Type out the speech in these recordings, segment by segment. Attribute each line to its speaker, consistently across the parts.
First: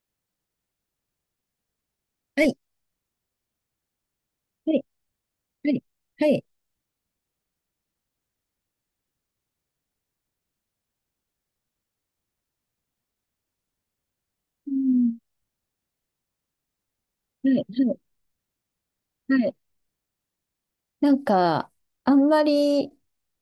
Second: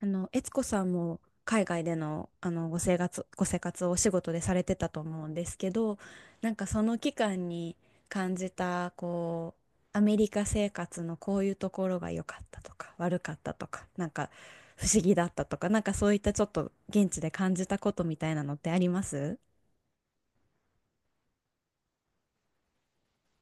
Speaker 1: 悦子さんも海外での、
Speaker 2: はい、
Speaker 1: ご生活をお仕事でされ
Speaker 2: は
Speaker 1: て
Speaker 2: い、
Speaker 1: たと思うんですけ
Speaker 2: はい、
Speaker 1: ど、
Speaker 2: はい、
Speaker 1: なんかその期間に感じた、アメリカ生活のこういうところが良かったとか、悪かったとか、なんか
Speaker 2: う
Speaker 1: 不思議
Speaker 2: ん。
Speaker 1: だったとか、なんかそういったちょっと現地で
Speaker 2: は
Speaker 1: 感
Speaker 2: い、
Speaker 1: じたこ
Speaker 2: は
Speaker 1: とみたいなのってありま
Speaker 2: い、
Speaker 1: す？
Speaker 2: はい。なんか、あんまり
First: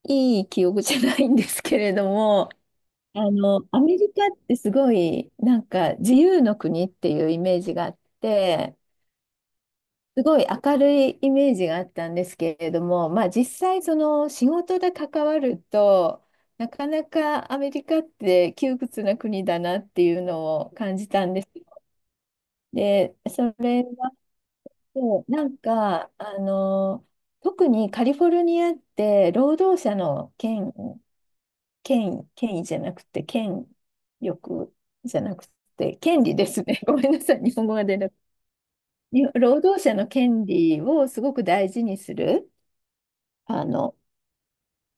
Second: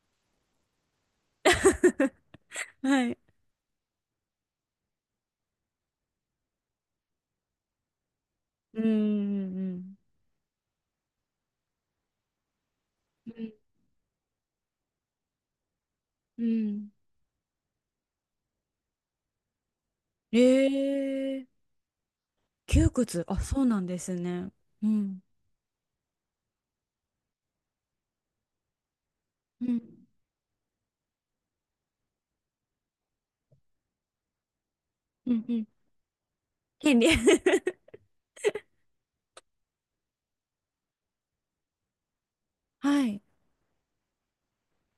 Speaker 2: いい記憶じゃないんですけれども、
Speaker 1: はい。
Speaker 2: アメリカってすごい、なんか、自由の国っていうイメージがあって、
Speaker 1: うんうん
Speaker 2: すごい明るいイメージがあったんですけれども、ま
Speaker 1: う
Speaker 2: あ、実
Speaker 1: ん。
Speaker 2: 際、その仕事で関わると、
Speaker 1: うん
Speaker 2: な
Speaker 1: う
Speaker 2: か
Speaker 1: ん。
Speaker 2: なかアメリカって窮屈な国だなっていう
Speaker 1: え
Speaker 2: のを感じたんで
Speaker 1: ー、
Speaker 2: すよ。
Speaker 1: 窮
Speaker 2: で、
Speaker 1: 屈。あ、そうなんですね。うん。
Speaker 2: そう、なんか、特にカリフォルニアって労
Speaker 1: う
Speaker 2: 働
Speaker 1: ん
Speaker 2: 者の権威じゃなくて、権力じゃ
Speaker 1: う
Speaker 2: な
Speaker 1: ん
Speaker 2: く
Speaker 1: うん。
Speaker 2: て、権利ですね。ご
Speaker 1: 権利。
Speaker 2: めん なさい、日本語が出なくて。に労働者の権利をすごく大事にする、
Speaker 1: はい。
Speaker 2: あの、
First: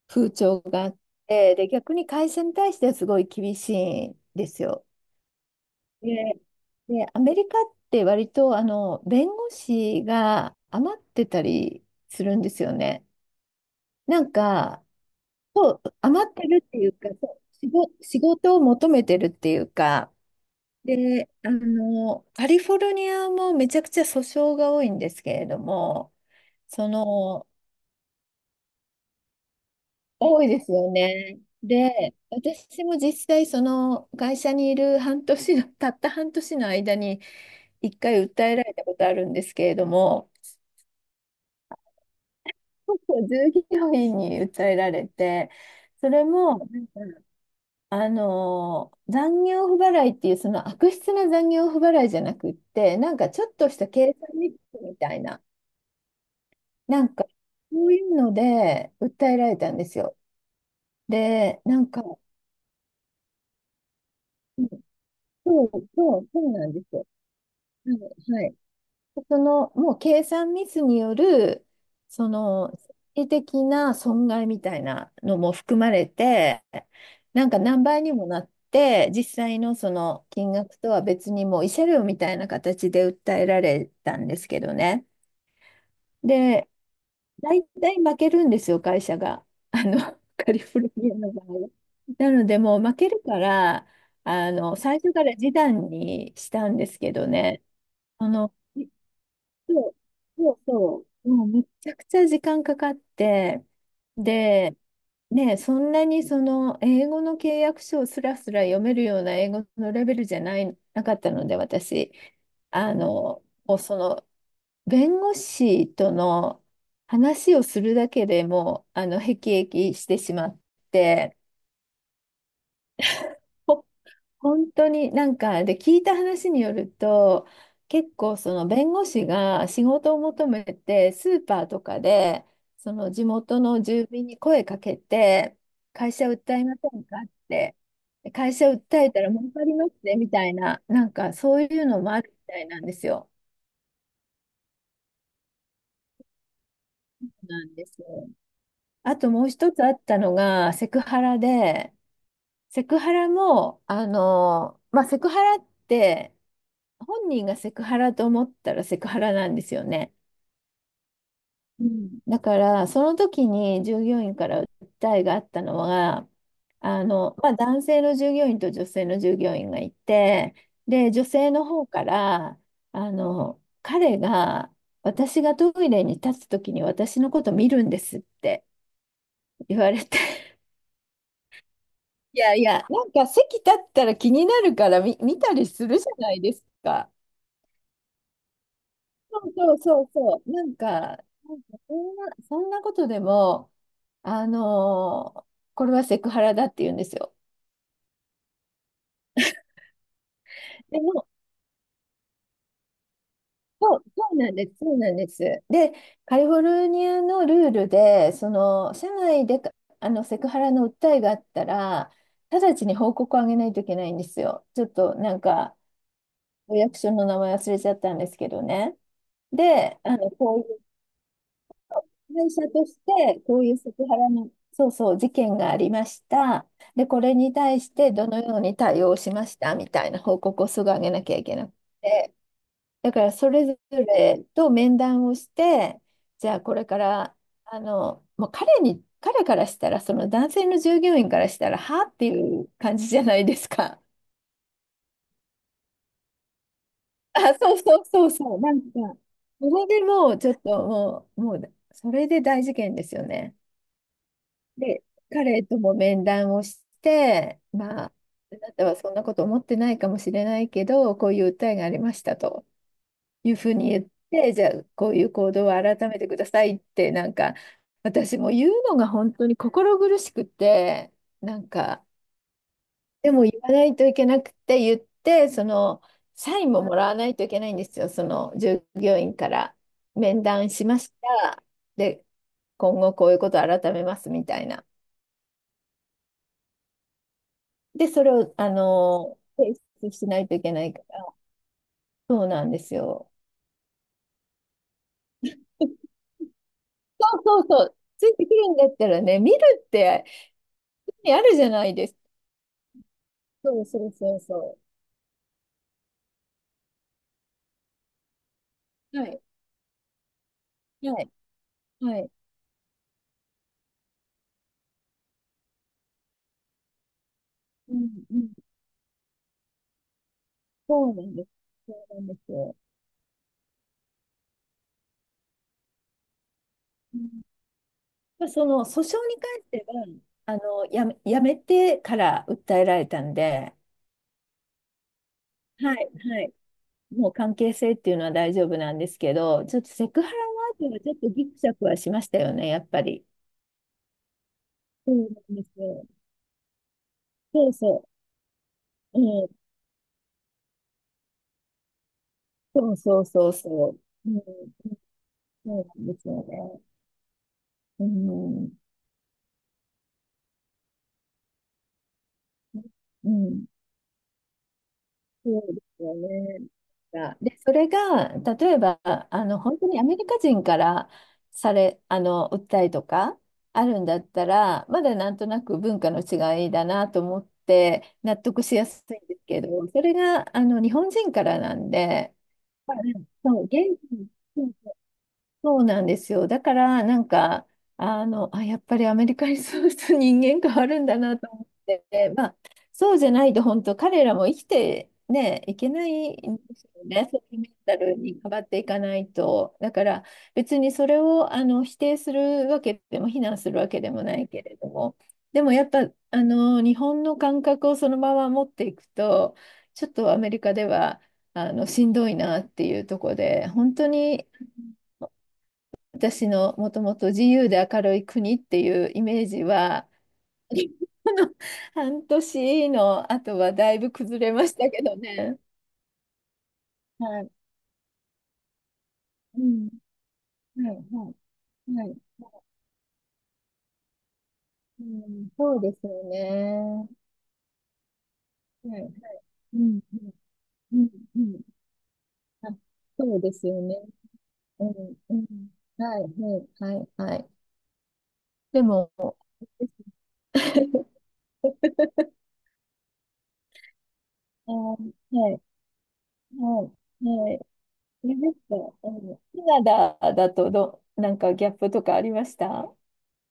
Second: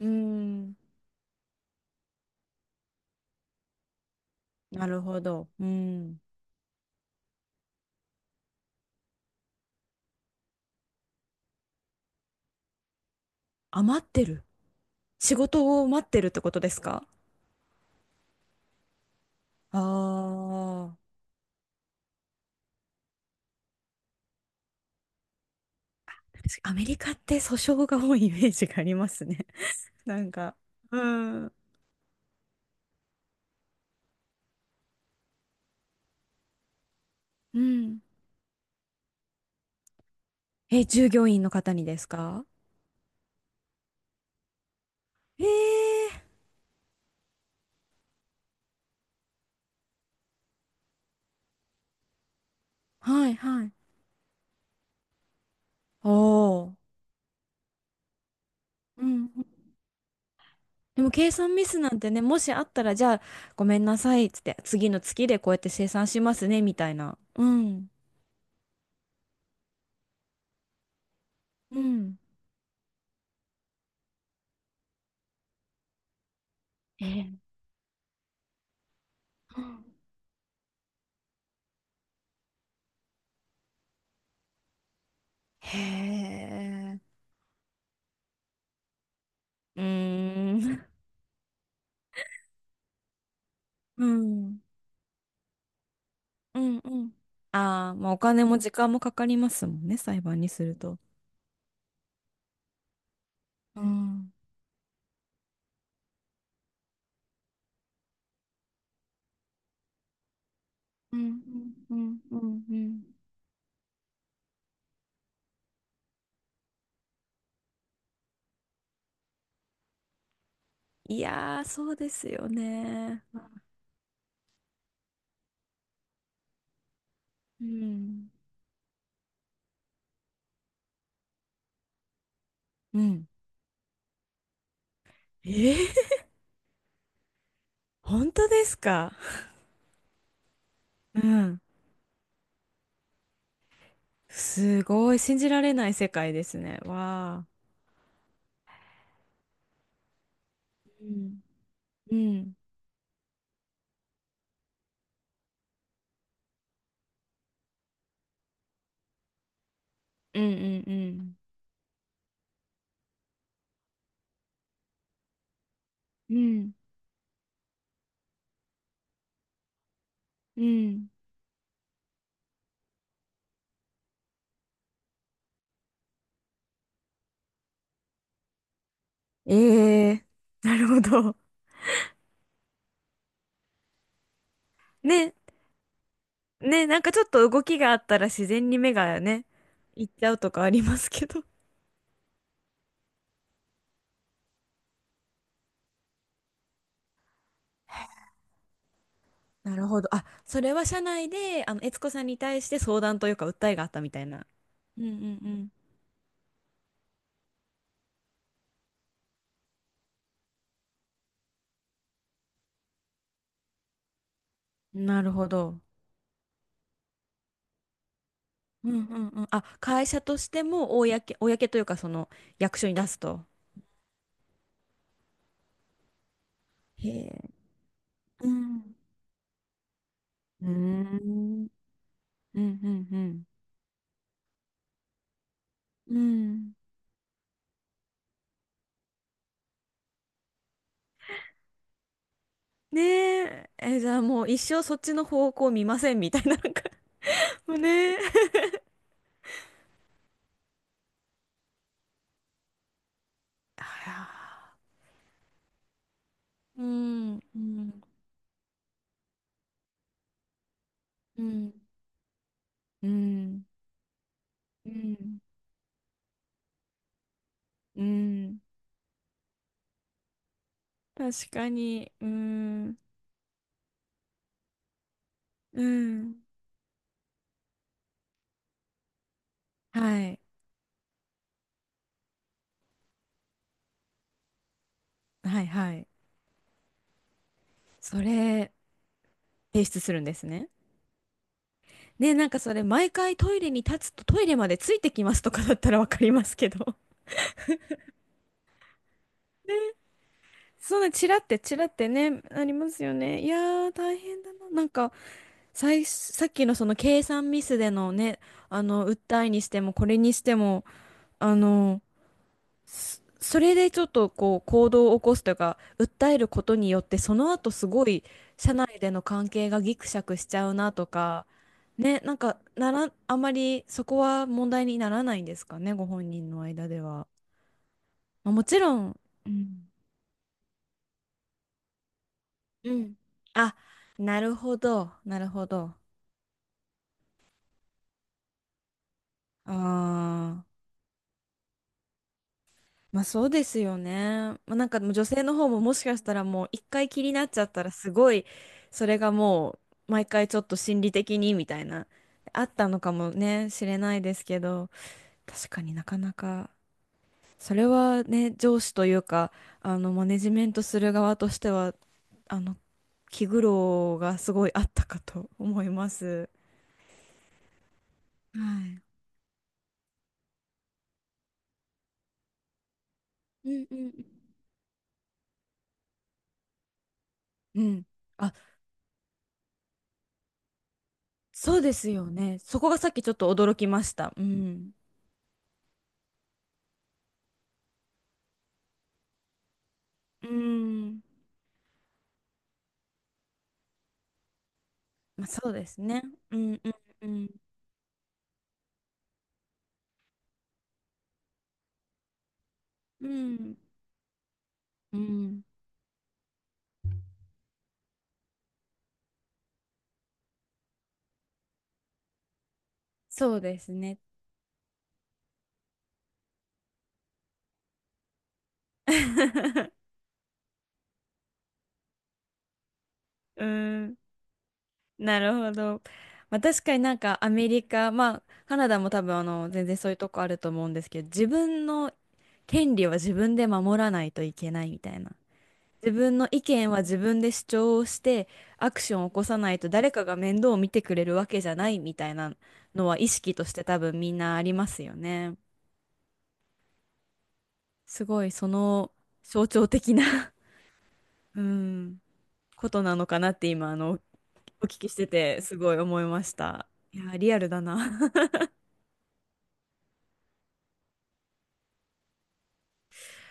Speaker 1: うー
Speaker 2: 風潮
Speaker 1: ん。
Speaker 2: があって、で、逆に会社に対してはすごい厳しいんですよ。
Speaker 1: なるほど。うん。
Speaker 2: で、で、アメリカって割と、弁護士が余ってたりするんですよね。
Speaker 1: あ、待っ
Speaker 2: な
Speaker 1: て
Speaker 2: ん
Speaker 1: る。
Speaker 2: か、
Speaker 1: 仕
Speaker 2: そ
Speaker 1: 事
Speaker 2: う、
Speaker 1: を待ってる
Speaker 2: 余
Speaker 1: っ
Speaker 2: っ
Speaker 1: て
Speaker 2: て
Speaker 1: こと
Speaker 2: るっ
Speaker 1: で
Speaker 2: て
Speaker 1: す
Speaker 2: いう
Speaker 1: か？
Speaker 2: か、そう仕事を求めてるっていうか、
Speaker 1: ああー。
Speaker 2: で、カリフォルニアもめちゃくちゃ訴訟が多いんですけれども、
Speaker 1: 確かアメ
Speaker 2: そ
Speaker 1: リカって
Speaker 2: の、
Speaker 1: 訴訟が多いイメージがありますね。なん
Speaker 2: 多い
Speaker 1: か。
Speaker 2: ですよ
Speaker 1: う
Speaker 2: ね。
Speaker 1: ん。
Speaker 2: で、私も実際、その会社にいる半年の、たった半年の間に、
Speaker 1: う
Speaker 2: 一
Speaker 1: ん。
Speaker 2: 回訴えられたことあるんですけれども、
Speaker 1: え、従業員の方にですか？
Speaker 2: そうそう従業員に訴えられて、そ
Speaker 1: え
Speaker 2: れ
Speaker 1: え
Speaker 2: も、残業不払いっていうその悪質な残業不払いじゃなくって、
Speaker 1: ー。
Speaker 2: なん
Speaker 1: は
Speaker 2: か
Speaker 1: い
Speaker 2: ちょっ
Speaker 1: は
Speaker 2: と
Speaker 1: い。
Speaker 2: した計算ミスみたいな、
Speaker 1: おー。
Speaker 2: なんかそういうので
Speaker 1: う
Speaker 2: 訴
Speaker 1: ん。
Speaker 2: えられたんですよ。
Speaker 1: でも計算
Speaker 2: で、
Speaker 1: ミス
Speaker 2: な
Speaker 1: な
Speaker 2: ん
Speaker 1: ん
Speaker 2: か、
Speaker 1: てね、もしあったら、じゃあ、ごめんなさい、つって、
Speaker 2: うん、
Speaker 1: 次の月でこうやっ
Speaker 2: そ
Speaker 1: て
Speaker 2: う
Speaker 1: 生産
Speaker 2: そ
Speaker 1: し
Speaker 2: う、
Speaker 1: ま
Speaker 2: そ
Speaker 1: す
Speaker 2: う
Speaker 1: ね、
Speaker 2: なん
Speaker 1: み
Speaker 2: で
Speaker 1: たい
Speaker 2: すよ。
Speaker 1: な。うん。
Speaker 2: はい、はい。その、もう計算ミスによる、
Speaker 1: うん。
Speaker 2: その、心理的な損害みたいなのも含まれて、
Speaker 1: えー、
Speaker 2: なんか何倍にもなって、実際のその金額とは別にもう慰謝料みたいな形で訴えられたんですけどね。
Speaker 1: へ
Speaker 2: で、
Speaker 1: え。
Speaker 2: 大体負けるんですよ、会社が。
Speaker 1: う
Speaker 2: カ
Speaker 1: ー
Speaker 2: リフォ
Speaker 1: ん。
Speaker 2: ルニアの場合。なので、もう負けるから、
Speaker 1: うん。
Speaker 2: 最初から示談にし
Speaker 1: う
Speaker 2: たん
Speaker 1: ん
Speaker 2: で
Speaker 1: う
Speaker 2: すけ
Speaker 1: ん。
Speaker 2: どね。
Speaker 1: ああ、まあお
Speaker 2: そ
Speaker 1: 金
Speaker 2: の
Speaker 1: も時間もかかりますもん
Speaker 2: そ
Speaker 1: ね、
Speaker 2: う、
Speaker 1: 裁判に
Speaker 2: そう
Speaker 1: すると。
Speaker 2: そう。もうめちゃくちゃ時間かかって、
Speaker 1: うん。
Speaker 2: で、ね、そんなにその英語の契約書をすらすら読めるような英語のレベルじゃない、なか
Speaker 1: う
Speaker 2: った
Speaker 1: ん
Speaker 2: ので、
Speaker 1: うんう
Speaker 2: 私、
Speaker 1: んうんうん。
Speaker 2: もうその弁護士との話をするだけでもう、へきしてしまっ
Speaker 1: い
Speaker 2: て、
Speaker 1: やー、そうですよね。
Speaker 2: 本当になんかで聞いた話によると、
Speaker 1: う
Speaker 2: 結
Speaker 1: ん。
Speaker 2: 構その弁護士が仕事を求めてスーパーとかでそ
Speaker 1: う
Speaker 2: の地
Speaker 1: ん。
Speaker 2: 元の住民に声かけて、
Speaker 1: え
Speaker 2: 会
Speaker 1: え。
Speaker 2: 社訴えませんかって、 で、
Speaker 1: 本当
Speaker 2: 会
Speaker 1: で
Speaker 2: 社
Speaker 1: す
Speaker 2: 訴え
Speaker 1: か？
Speaker 2: たら儲かりますねみたいな、なん
Speaker 1: う
Speaker 2: かそ
Speaker 1: ん。
Speaker 2: ういうのもあるみたいなんですよ。
Speaker 1: すごい、信じられない世界ですね。わ
Speaker 2: な
Speaker 1: あ。
Speaker 2: んですよ。あともう一つあったのがセク
Speaker 1: う
Speaker 2: ハラ
Speaker 1: ん。
Speaker 2: で、
Speaker 1: うん。
Speaker 2: セクハラも、まあ、セクハラって本人がセクハラと思ったらセクハラなんですよね。
Speaker 1: うんうん
Speaker 2: うん。だからその時に従業員から訴えがあったのは、
Speaker 1: うん。うん。
Speaker 2: まあ、男性の従業員と女性の従業員がいて、
Speaker 1: うん。
Speaker 2: で、女性の方から、彼が、私がトイレに立つ時に私のこと見るんですって
Speaker 1: え
Speaker 2: 言われて、
Speaker 1: えー。 なるほど。
Speaker 2: いやいや、なんか席立ったら気になるから
Speaker 1: ね。
Speaker 2: 見たりするじゃないです
Speaker 1: ね、なんか
Speaker 2: か。
Speaker 1: ちょっと動きがあったら自然に目が
Speaker 2: そ
Speaker 1: ね、
Speaker 2: うそうそ
Speaker 1: 行
Speaker 2: う
Speaker 1: っちゃう
Speaker 2: そ
Speaker 1: と
Speaker 2: う。
Speaker 1: か
Speaker 2: な
Speaker 1: あ
Speaker 2: ん
Speaker 1: り
Speaker 2: か、
Speaker 1: ますけど。
Speaker 2: なんかそんなことでも、あのーこれはセクハラだって言うんですよ。
Speaker 1: なるほど。あ、それは社
Speaker 2: でも、
Speaker 1: 内で、悦子さんに対して相談というか訴えがあっ
Speaker 2: そ
Speaker 1: た
Speaker 2: う、
Speaker 1: みたい
Speaker 2: そう
Speaker 1: な。
Speaker 2: なんです、そう
Speaker 1: うんう
Speaker 2: なんです。
Speaker 1: ん
Speaker 2: で、カリフォルニアのルールで、その、社内で、セクハラの訴えがあったら、直ちに報告をあげないといけないんですよ。ちょっ
Speaker 1: うん。
Speaker 2: と
Speaker 1: なる
Speaker 2: なん
Speaker 1: ほ
Speaker 2: か、
Speaker 1: ど。
Speaker 2: お役所の名前忘れちゃったんですけど
Speaker 1: うん
Speaker 2: ね。
Speaker 1: うんうん。あ、
Speaker 2: で、
Speaker 1: 会社としても公というか、その
Speaker 2: 会社
Speaker 1: 役
Speaker 2: と
Speaker 1: 所に
Speaker 2: し
Speaker 1: 出す
Speaker 2: て、
Speaker 1: と。
Speaker 2: こういうセクハラの、そうそう、事件がありました。で、
Speaker 1: へ
Speaker 2: これ
Speaker 1: え。
Speaker 2: に対してどの
Speaker 1: う
Speaker 2: ように
Speaker 1: ん。
Speaker 2: 対応しましたみたいな報告
Speaker 1: う
Speaker 2: を
Speaker 1: ー
Speaker 2: すぐ上げなきゃいけな
Speaker 1: ん。
Speaker 2: くて、
Speaker 1: うん
Speaker 2: だ
Speaker 1: う
Speaker 2: から
Speaker 1: ん
Speaker 2: それぞれと面談をして、
Speaker 1: うん。う
Speaker 2: じゃあ
Speaker 1: ん。
Speaker 2: これから、もう彼からしたら、その男性の従業員からしたら、はっていう感じじゃな
Speaker 1: ね
Speaker 2: いです
Speaker 1: え、え、
Speaker 2: か。
Speaker 1: じゃあもう一生そっちの方向見ませんみたいな、なんか
Speaker 2: あ、
Speaker 1: も
Speaker 2: そ
Speaker 1: う
Speaker 2: うそう
Speaker 1: ねえ。
Speaker 2: そうそう、なんか、それでもうちょっともう、もう、それで大事件ですよね。
Speaker 1: あら。
Speaker 2: で、彼とも面談をし
Speaker 1: うん。う
Speaker 2: て、
Speaker 1: ん
Speaker 2: まあ、あなたはそんなこと思ってないかもしれないけど、こう
Speaker 1: う
Speaker 2: いう訴
Speaker 1: ん、
Speaker 2: えがありましたと
Speaker 1: う
Speaker 2: いう
Speaker 1: ん、
Speaker 2: ふうに言って、じゃあ、
Speaker 1: う
Speaker 2: こういう
Speaker 1: ん、
Speaker 2: 行動を改めてくださいって、なんか、
Speaker 1: う
Speaker 2: 私も
Speaker 1: ん、
Speaker 2: 言うのが本当に心苦しくて、
Speaker 1: 確
Speaker 2: な
Speaker 1: か
Speaker 2: んか、
Speaker 1: に、うん、
Speaker 2: でも言わないといけなくて言って、そ
Speaker 1: う
Speaker 2: の、
Speaker 1: ん、
Speaker 2: サインももらわないといけないんですよ、その従業員から、
Speaker 1: はい、
Speaker 2: 面談しました。で、今後こういうことを改めますみたいな。
Speaker 1: はい、はい。
Speaker 2: で、
Speaker 1: そ
Speaker 2: それを、
Speaker 1: れ、
Speaker 2: 提
Speaker 1: 提出
Speaker 2: 出
Speaker 1: するん
Speaker 2: し
Speaker 1: で
Speaker 2: な
Speaker 1: す
Speaker 2: いとい
Speaker 1: ね。
Speaker 2: けないから、
Speaker 1: ね、
Speaker 2: そ
Speaker 1: な
Speaker 2: う
Speaker 1: んか
Speaker 2: なん
Speaker 1: そ
Speaker 2: で
Speaker 1: れ、
Speaker 2: す
Speaker 1: 毎
Speaker 2: よ。
Speaker 1: 回トイレに立つとトイレまでついてきますとかだったらわ
Speaker 2: そ
Speaker 1: かりますけど。
Speaker 2: うそうそう。ついてくるんだったらね、見るって
Speaker 1: そんな、チ
Speaker 2: 意味
Speaker 1: ラ
Speaker 2: あ
Speaker 1: っ
Speaker 2: る
Speaker 1: て
Speaker 2: じゃ
Speaker 1: チラ
Speaker 2: な
Speaker 1: っ
Speaker 2: い
Speaker 1: て
Speaker 2: ですか。
Speaker 1: ね、ありますよね。いや
Speaker 2: そう
Speaker 1: ー、
Speaker 2: そう
Speaker 1: 大
Speaker 2: そう
Speaker 1: 変だな。
Speaker 2: そ
Speaker 1: なんか、さっきのその計算ミスでのね、
Speaker 2: う。はい。
Speaker 1: 訴えにしても、これにしても、
Speaker 2: はい。
Speaker 1: あの、
Speaker 2: はい。
Speaker 1: それでちょっとこう行動を起こすというか訴えることによってその後す
Speaker 2: う
Speaker 1: ご
Speaker 2: ん
Speaker 1: い
Speaker 2: うん。
Speaker 1: 社内での関係がギクシャクしちゃうなと
Speaker 2: そうなん
Speaker 1: か、
Speaker 2: です。そう
Speaker 1: ね、
Speaker 2: なん
Speaker 1: な
Speaker 2: で
Speaker 1: ん
Speaker 2: す
Speaker 1: か
Speaker 2: よ。
Speaker 1: なら、あまりそこは問題にならないんですかね、ご本人の間で
Speaker 2: う
Speaker 1: は。
Speaker 2: ん、まあ、
Speaker 1: まあ、も
Speaker 2: そ
Speaker 1: ち
Speaker 2: の
Speaker 1: ろ
Speaker 2: 訴訟
Speaker 1: ん。
Speaker 2: に
Speaker 1: う
Speaker 2: 関して
Speaker 1: ん
Speaker 2: は、やめてから訴え
Speaker 1: う
Speaker 2: られ
Speaker 1: ん、
Speaker 2: たんで、
Speaker 1: あ、なるほどなるほど、
Speaker 2: はい、はい。もう関係性っていうのは大丈夫なんですけど、ち
Speaker 1: あ、
Speaker 2: ょっとセクハラワードはちょっとギクシャクはしましたよね、やっぱ
Speaker 1: ま
Speaker 2: り。
Speaker 1: あそうですよね。まあ、なんかもう
Speaker 2: そう
Speaker 1: 女
Speaker 2: な
Speaker 1: 性の
Speaker 2: んで
Speaker 1: 方も
Speaker 2: す
Speaker 1: もし
Speaker 2: よ。
Speaker 1: かしたらもう一回気になっちゃ
Speaker 2: そ
Speaker 1: っ
Speaker 2: う
Speaker 1: たら、
Speaker 2: そ
Speaker 1: すごいそれ
Speaker 2: う。
Speaker 1: が
Speaker 2: うん。
Speaker 1: もう毎回ちょっと心理的にみたいなあった
Speaker 2: そう
Speaker 1: のか
Speaker 2: そう
Speaker 1: も
Speaker 2: そう
Speaker 1: ねしれ
Speaker 2: そ
Speaker 1: ない
Speaker 2: う。
Speaker 1: で
Speaker 2: う
Speaker 1: すけ
Speaker 2: ん。
Speaker 1: ど、確
Speaker 2: そ
Speaker 1: か
Speaker 2: う
Speaker 1: にな
Speaker 2: なん
Speaker 1: か
Speaker 2: です
Speaker 1: な
Speaker 2: よ
Speaker 1: か、
Speaker 2: ね。
Speaker 1: それ
Speaker 2: う
Speaker 1: はね、
Speaker 2: ん。
Speaker 1: 上司というか、マネジメントする側としては、あの
Speaker 2: う
Speaker 1: 気苦
Speaker 2: ん。
Speaker 1: 労がすごいあったかと
Speaker 2: そうで
Speaker 1: 思い
Speaker 2: す
Speaker 1: ま
Speaker 2: よ
Speaker 1: す。
Speaker 2: ね。で、それが、
Speaker 1: は
Speaker 2: 例え
Speaker 1: い。
Speaker 2: ば、本当にアメリカ人から訴えとか
Speaker 1: う
Speaker 2: あ
Speaker 1: んう
Speaker 2: るん
Speaker 1: ん
Speaker 2: だったら、まだなんとなく文化の違いだなと思っ
Speaker 1: うん。うん。
Speaker 2: て納
Speaker 1: あ、
Speaker 2: 得しやすいんですけど、それが、日本人からな
Speaker 1: そう
Speaker 2: ん
Speaker 1: ですよ
Speaker 2: で、
Speaker 1: ね。そこ
Speaker 2: ま
Speaker 1: が
Speaker 2: あ、
Speaker 1: さっきちょっと
Speaker 2: そう、
Speaker 1: 驚きまし
Speaker 2: 地、
Speaker 1: た。うん。
Speaker 2: そうなんですよ。だから、なんか、やっぱりアメリカにそうすると人
Speaker 1: う
Speaker 2: 間変わるんだ
Speaker 1: ん。
Speaker 2: なと思って、まあ、そうじゃないと、本当、彼らも生きて、
Speaker 1: まあ、
Speaker 2: ね、
Speaker 1: そう
Speaker 2: い
Speaker 1: で
Speaker 2: け
Speaker 1: す
Speaker 2: な
Speaker 1: ね。
Speaker 2: い
Speaker 1: う
Speaker 2: ん
Speaker 1: ん
Speaker 2: で
Speaker 1: う
Speaker 2: す
Speaker 1: ん
Speaker 2: よ
Speaker 1: う
Speaker 2: ね、そ
Speaker 1: ん。
Speaker 2: ういうメンタルに変わっていかないと。だから、別にそれを否定するわけで
Speaker 1: う
Speaker 2: も、非難す
Speaker 1: ん。
Speaker 2: るわけでもないけれども、
Speaker 1: うん。
Speaker 2: でもやっぱ、日本の感覚をそのまま持っていくと、ちょっとアメリカでは、しんどいなっていうところ
Speaker 1: そう
Speaker 2: で、
Speaker 1: です
Speaker 2: 本当
Speaker 1: ね。
Speaker 2: に私のもともと自由で明るい国っていうイメージ は、この半年の後
Speaker 1: う
Speaker 2: はだいぶ
Speaker 1: ん。
Speaker 2: 崩れましたけど
Speaker 1: なる
Speaker 2: ね。
Speaker 1: ほど。まあ、確かになんか
Speaker 2: は
Speaker 1: ア
Speaker 2: い。
Speaker 1: メリカ、まあカナダも多分
Speaker 2: う
Speaker 1: 全
Speaker 2: ん。
Speaker 1: 然そういうとこあると思うん
Speaker 2: はい、
Speaker 1: ですけど、
Speaker 2: は
Speaker 1: 自分
Speaker 2: い、は
Speaker 1: の
Speaker 2: い。
Speaker 1: 権利は自分で守らないといけないみ
Speaker 2: う
Speaker 1: たいな。
Speaker 2: ん、そうです
Speaker 1: 自
Speaker 2: よ
Speaker 1: 分の意見は
Speaker 2: ね。
Speaker 1: 自分で主張をしてア
Speaker 2: は
Speaker 1: ク
Speaker 2: い。
Speaker 1: ションを起こさない
Speaker 2: う
Speaker 1: と
Speaker 2: ん、
Speaker 1: 誰
Speaker 2: う
Speaker 1: かが
Speaker 2: ん、
Speaker 1: 面倒を見
Speaker 2: う
Speaker 1: て
Speaker 2: ん。
Speaker 1: くれる
Speaker 2: う
Speaker 1: わけ
Speaker 2: ん、
Speaker 1: じゃないみたいな
Speaker 2: あ、
Speaker 1: のは意
Speaker 2: そうで
Speaker 1: 識と
Speaker 2: す
Speaker 1: し
Speaker 2: よ
Speaker 1: て
Speaker 2: ね。
Speaker 1: 多分みんなあり
Speaker 2: う
Speaker 1: ますよ
Speaker 2: ん、う
Speaker 1: ね。
Speaker 2: ん。はい、はい、はい、はい。
Speaker 1: すごいそ
Speaker 2: でも、
Speaker 1: の
Speaker 2: は
Speaker 1: 象徴的な、うん、ことなのかなって今
Speaker 2: い、
Speaker 1: お
Speaker 2: は
Speaker 1: 聞きして
Speaker 2: い、
Speaker 1: てすごい思いまし
Speaker 2: は
Speaker 1: た。いや
Speaker 2: い、
Speaker 1: ー、
Speaker 2: は
Speaker 1: リ
Speaker 2: い。
Speaker 1: アルだな。
Speaker 2: あれですか？うん、カナダだと、なんかギャップとかありました？は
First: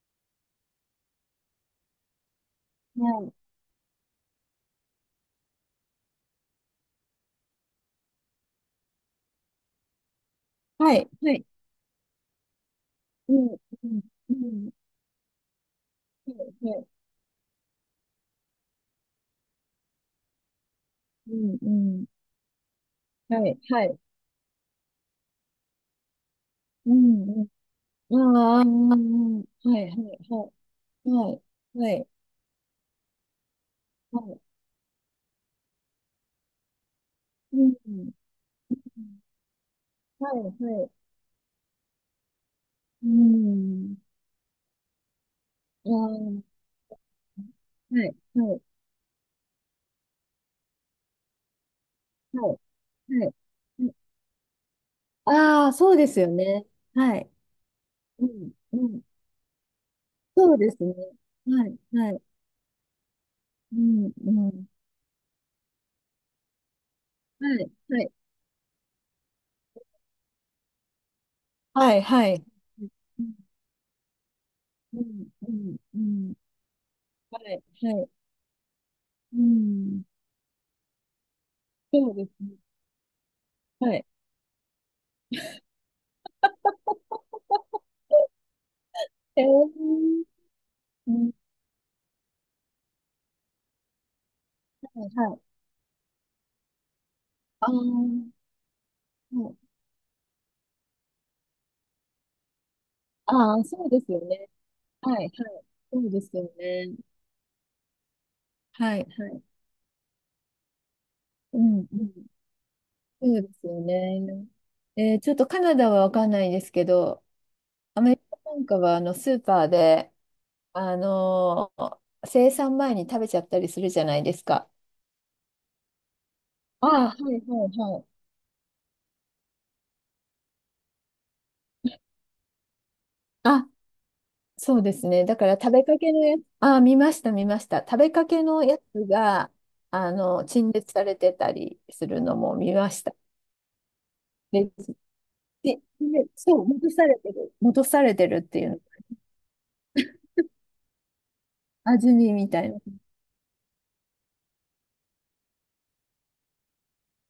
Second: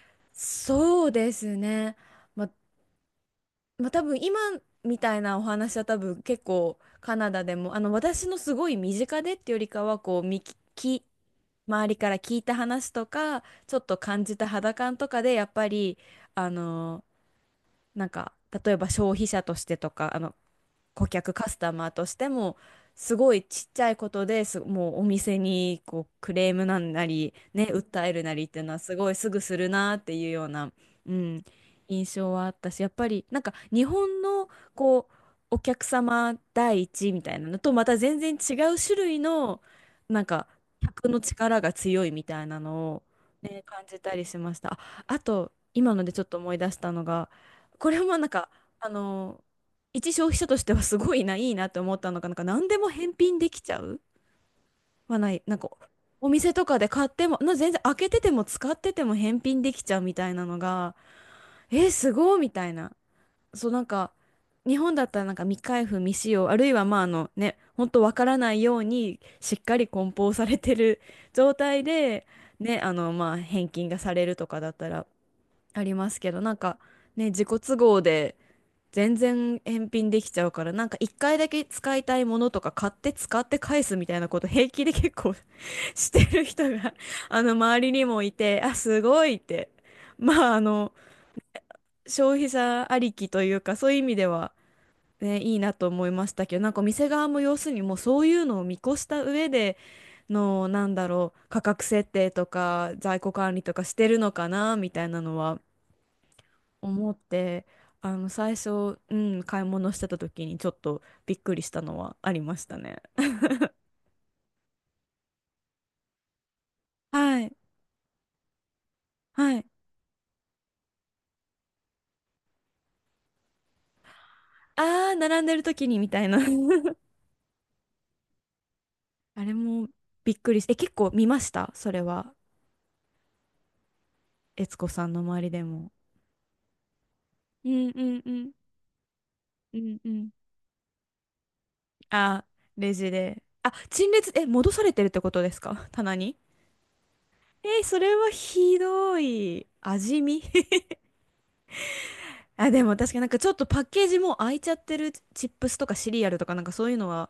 Speaker 1: そうですね。ま、
Speaker 2: い。
Speaker 1: まあ、多分今みたいなお話は多分結構カナダでも私のすごい身近でってよりかはこうみき、
Speaker 2: は
Speaker 1: き
Speaker 2: い、はい。
Speaker 1: 周りから聞いた話と
Speaker 2: う
Speaker 1: か
Speaker 2: ん、
Speaker 1: ちょっ
Speaker 2: う
Speaker 1: と
Speaker 2: ん、
Speaker 1: 感
Speaker 2: う
Speaker 1: じた
Speaker 2: ん、
Speaker 1: 肌感とかでやっぱり
Speaker 2: は
Speaker 1: あ
Speaker 2: い、
Speaker 1: のなんか、例えば消費者としてとか、顧客
Speaker 2: う
Speaker 1: カス
Speaker 2: ん、う
Speaker 1: タマーと
Speaker 2: ん、
Speaker 1: してもすごい
Speaker 2: はい、
Speaker 1: ちっち
Speaker 2: は
Speaker 1: ゃい
Speaker 2: い、
Speaker 1: ことです。もうお店にこうクレームな
Speaker 2: う
Speaker 1: んなり
Speaker 2: ん、
Speaker 1: ね訴え
Speaker 2: う
Speaker 1: るな
Speaker 2: ん、
Speaker 1: りって
Speaker 2: あ
Speaker 1: い
Speaker 2: あ、
Speaker 1: うのはすごいすぐする
Speaker 2: はい、は
Speaker 1: な
Speaker 2: い、
Speaker 1: っていうよう
Speaker 2: は
Speaker 1: な、
Speaker 2: い、
Speaker 1: う
Speaker 2: はい、
Speaker 1: ん、
Speaker 2: はい、
Speaker 1: 印象はあったし、やっぱりなんか日
Speaker 2: は
Speaker 1: 本
Speaker 2: い、
Speaker 1: のこうお客様第一みたいな
Speaker 2: う
Speaker 1: のとまた
Speaker 2: ん、
Speaker 1: 全然違う種類のなん
Speaker 2: はい、
Speaker 1: か
Speaker 2: はい、
Speaker 1: 客の力が強いみたいなのを、
Speaker 2: う
Speaker 1: ね、感
Speaker 2: ん、
Speaker 1: じたりしました。あ、あと
Speaker 2: ああ、
Speaker 1: 今のでちょっと
Speaker 2: は
Speaker 1: 思い出したのが、こ
Speaker 2: い、
Speaker 1: れ
Speaker 2: は
Speaker 1: もなんか
Speaker 2: い、
Speaker 1: あの一消費者としてはすごいな、いいなって思ったのが、なんか
Speaker 2: は
Speaker 1: 何でも返
Speaker 2: い、はい。
Speaker 1: 品できちゃうはない、なん
Speaker 2: あ
Speaker 1: か
Speaker 2: あ、そうですよ
Speaker 1: お店と
Speaker 2: ね。
Speaker 1: かで買っ
Speaker 2: は
Speaker 1: て
Speaker 2: い。
Speaker 1: も、な全然開けて
Speaker 2: う
Speaker 1: ても
Speaker 2: ん、
Speaker 1: 使
Speaker 2: う
Speaker 1: って
Speaker 2: ん。
Speaker 1: ても返品できちゃうみたいな
Speaker 2: そ
Speaker 1: の
Speaker 2: うですね。
Speaker 1: が、
Speaker 2: はい、
Speaker 1: えー、
Speaker 2: は
Speaker 1: す
Speaker 2: い。
Speaker 1: ごいみたいな。そう、
Speaker 2: う
Speaker 1: なん
Speaker 2: ん、
Speaker 1: か
Speaker 2: うん。
Speaker 1: 日本だったらなんか未開封未使用、あるいはまあ、
Speaker 2: は
Speaker 1: ね、
Speaker 2: い、
Speaker 1: ほんと
Speaker 2: はい。
Speaker 1: わからないようにしっかり梱包されてる 状態
Speaker 2: はい、
Speaker 1: で、
Speaker 2: はい。
Speaker 1: ね、
Speaker 2: う
Speaker 1: ま
Speaker 2: ん、
Speaker 1: あ返金がされるとかだった
Speaker 2: う
Speaker 1: ら
Speaker 2: ん、うん、
Speaker 1: あり
Speaker 2: う
Speaker 1: ますけ
Speaker 2: ん。
Speaker 1: ど、なんかね、
Speaker 2: は
Speaker 1: 自己
Speaker 2: い、
Speaker 1: 都合
Speaker 2: はい。
Speaker 1: で。全
Speaker 2: う
Speaker 1: 然返
Speaker 2: ん。
Speaker 1: 品できちゃうから、なんか一回だけ使い
Speaker 2: そう
Speaker 1: たい
Speaker 2: です
Speaker 1: もの
Speaker 2: ね。
Speaker 1: とか買って使って返す
Speaker 2: はい。
Speaker 1: みたいなこと平気で結構 してる人が 周りにもいて、あ、すごいっ
Speaker 2: え
Speaker 1: て。
Speaker 2: ー、
Speaker 1: まあ、
Speaker 2: うん、
Speaker 1: 消費者ありきというか、そういう意味では、
Speaker 2: はい、は
Speaker 1: ね、い
Speaker 2: い。
Speaker 1: いなと思いましたけど、なんか店側も要
Speaker 2: あ
Speaker 1: す
Speaker 2: あ、は
Speaker 1: るにもうそういうのを見越した上
Speaker 2: い。
Speaker 1: での、なんだろう、価格設定とか在庫管
Speaker 2: あ
Speaker 1: 理
Speaker 2: あ、
Speaker 1: とか
Speaker 2: そう
Speaker 1: し
Speaker 2: で
Speaker 1: て
Speaker 2: す
Speaker 1: る
Speaker 2: よ
Speaker 1: のか
Speaker 2: ね。
Speaker 1: な、みたい
Speaker 2: はい、
Speaker 1: な
Speaker 2: はい。
Speaker 1: のは
Speaker 2: そうですよね。
Speaker 1: 思って、最
Speaker 2: は
Speaker 1: 初、
Speaker 2: い、
Speaker 1: う
Speaker 2: は
Speaker 1: ん、
Speaker 2: い。
Speaker 1: 買い物してた時にちょっとびっく
Speaker 2: う
Speaker 1: りし
Speaker 2: ん、
Speaker 1: た
Speaker 2: う
Speaker 1: の
Speaker 2: ん。
Speaker 1: はありましたね。
Speaker 2: そうですよね。ちょっとカナダはわかんないですけど、
Speaker 1: はい
Speaker 2: アメリカなんかはスー
Speaker 1: は
Speaker 2: パ
Speaker 1: い。
Speaker 2: ーで、あのー生産前に食べちゃったりするじゃないですか。
Speaker 1: ああ、並んでる時にみたいな。
Speaker 2: ああ、は いはいはい。
Speaker 1: あれもびっくりし、え、結構見ましたそれは。
Speaker 2: あ、
Speaker 1: 悦
Speaker 2: そう
Speaker 1: 子
Speaker 2: で
Speaker 1: さ
Speaker 2: す
Speaker 1: んの
Speaker 2: ね。だ
Speaker 1: 周
Speaker 2: か
Speaker 1: り
Speaker 2: ら
Speaker 1: で
Speaker 2: 食べ
Speaker 1: も。
Speaker 2: かけのやつ、ああ、見ました、見まし
Speaker 1: う
Speaker 2: た。
Speaker 1: ん
Speaker 2: 食
Speaker 1: う
Speaker 2: べ
Speaker 1: ん
Speaker 2: か
Speaker 1: う
Speaker 2: け
Speaker 1: ん
Speaker 2: のやつが、
Speaker 1: うんうん。
Speaker 2: 陳列されてたりするの
Speaker 1: あ、
Speaker 2: も見ま
Speaker 1: レ
Speaker 2: し
Speaker 1: ジ
Speaker 2: た。
Speaker 1: で、あ、陳列、え、
Speaker 2: で、
Speaker 1: 戻されてるってことですか、棚
Speaker 2: で
Speaker 1: に？
Speaker 2: そう、戻されてる。
Speaker 1: えー、
Speaker 2: 戻
Speaker 1: そ
Speaker 2: され
Speaker 1: れ
Speaker 2: て
Speaker 1: は
Speaker 2: るってい
Speaker 1: ひ
Speaker 2: う、
Speaker 1: どい。味見。
Speaker 2: 味見みたい
Speaker 1: あ、
Speaker 2: な。
Speaker 1: でも確かになんかちょっとパッケージもう開いちゃってるチップスとかシリアルとかなんかそういうのは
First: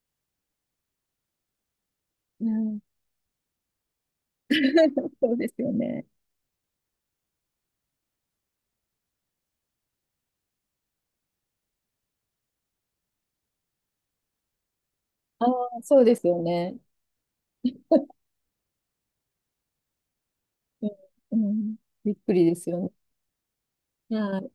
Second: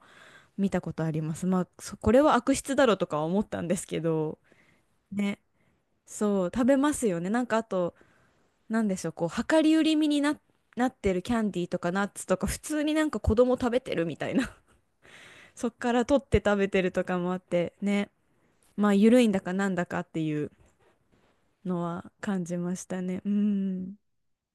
Speaker 1: 見たことあります。まあ、これは
Speaker 2: う
Speaker 1: 悪質
Speaker 2: ん、
Speaker 1: だろうとかは思ったんですけど、
Speaker 2: そう
Speaker 1: ね、
Speaker 2: ですよね。
Speaker 1: そう、食べますよね。なんかあと、なんでしょう、こう、量り売り身にな、なってるキャンディーとかナッツとか、普通になんか子供食べてるみたいな
Speaker 2: あ
Speaker 1: そっ
Speaker 2: あ、
Speaker 1: か
Speaker 2: そ
Speaker 1: ら
Speaker 2: うで
Speaker 1: 取っ
Speaker 2: すよ
Speaker 1: て食べ
Speaker 2: ね。
Speaker 1: てるとかもあって、ね、まあ、緩いんだかなんだかっていう
Speaker 2: うん、うん。
Speaker 1: のは
Speaker 2: びっく
Speaker 1: 感
Speaker 2: りで
Speaker 1: じ
Speaker 2: す
Speaker 1: ま
Speaker 2: よ
Speaker 1: し
Speaker 2: ね。
Speaker 1: たね。うん。
Speaker 2: はい。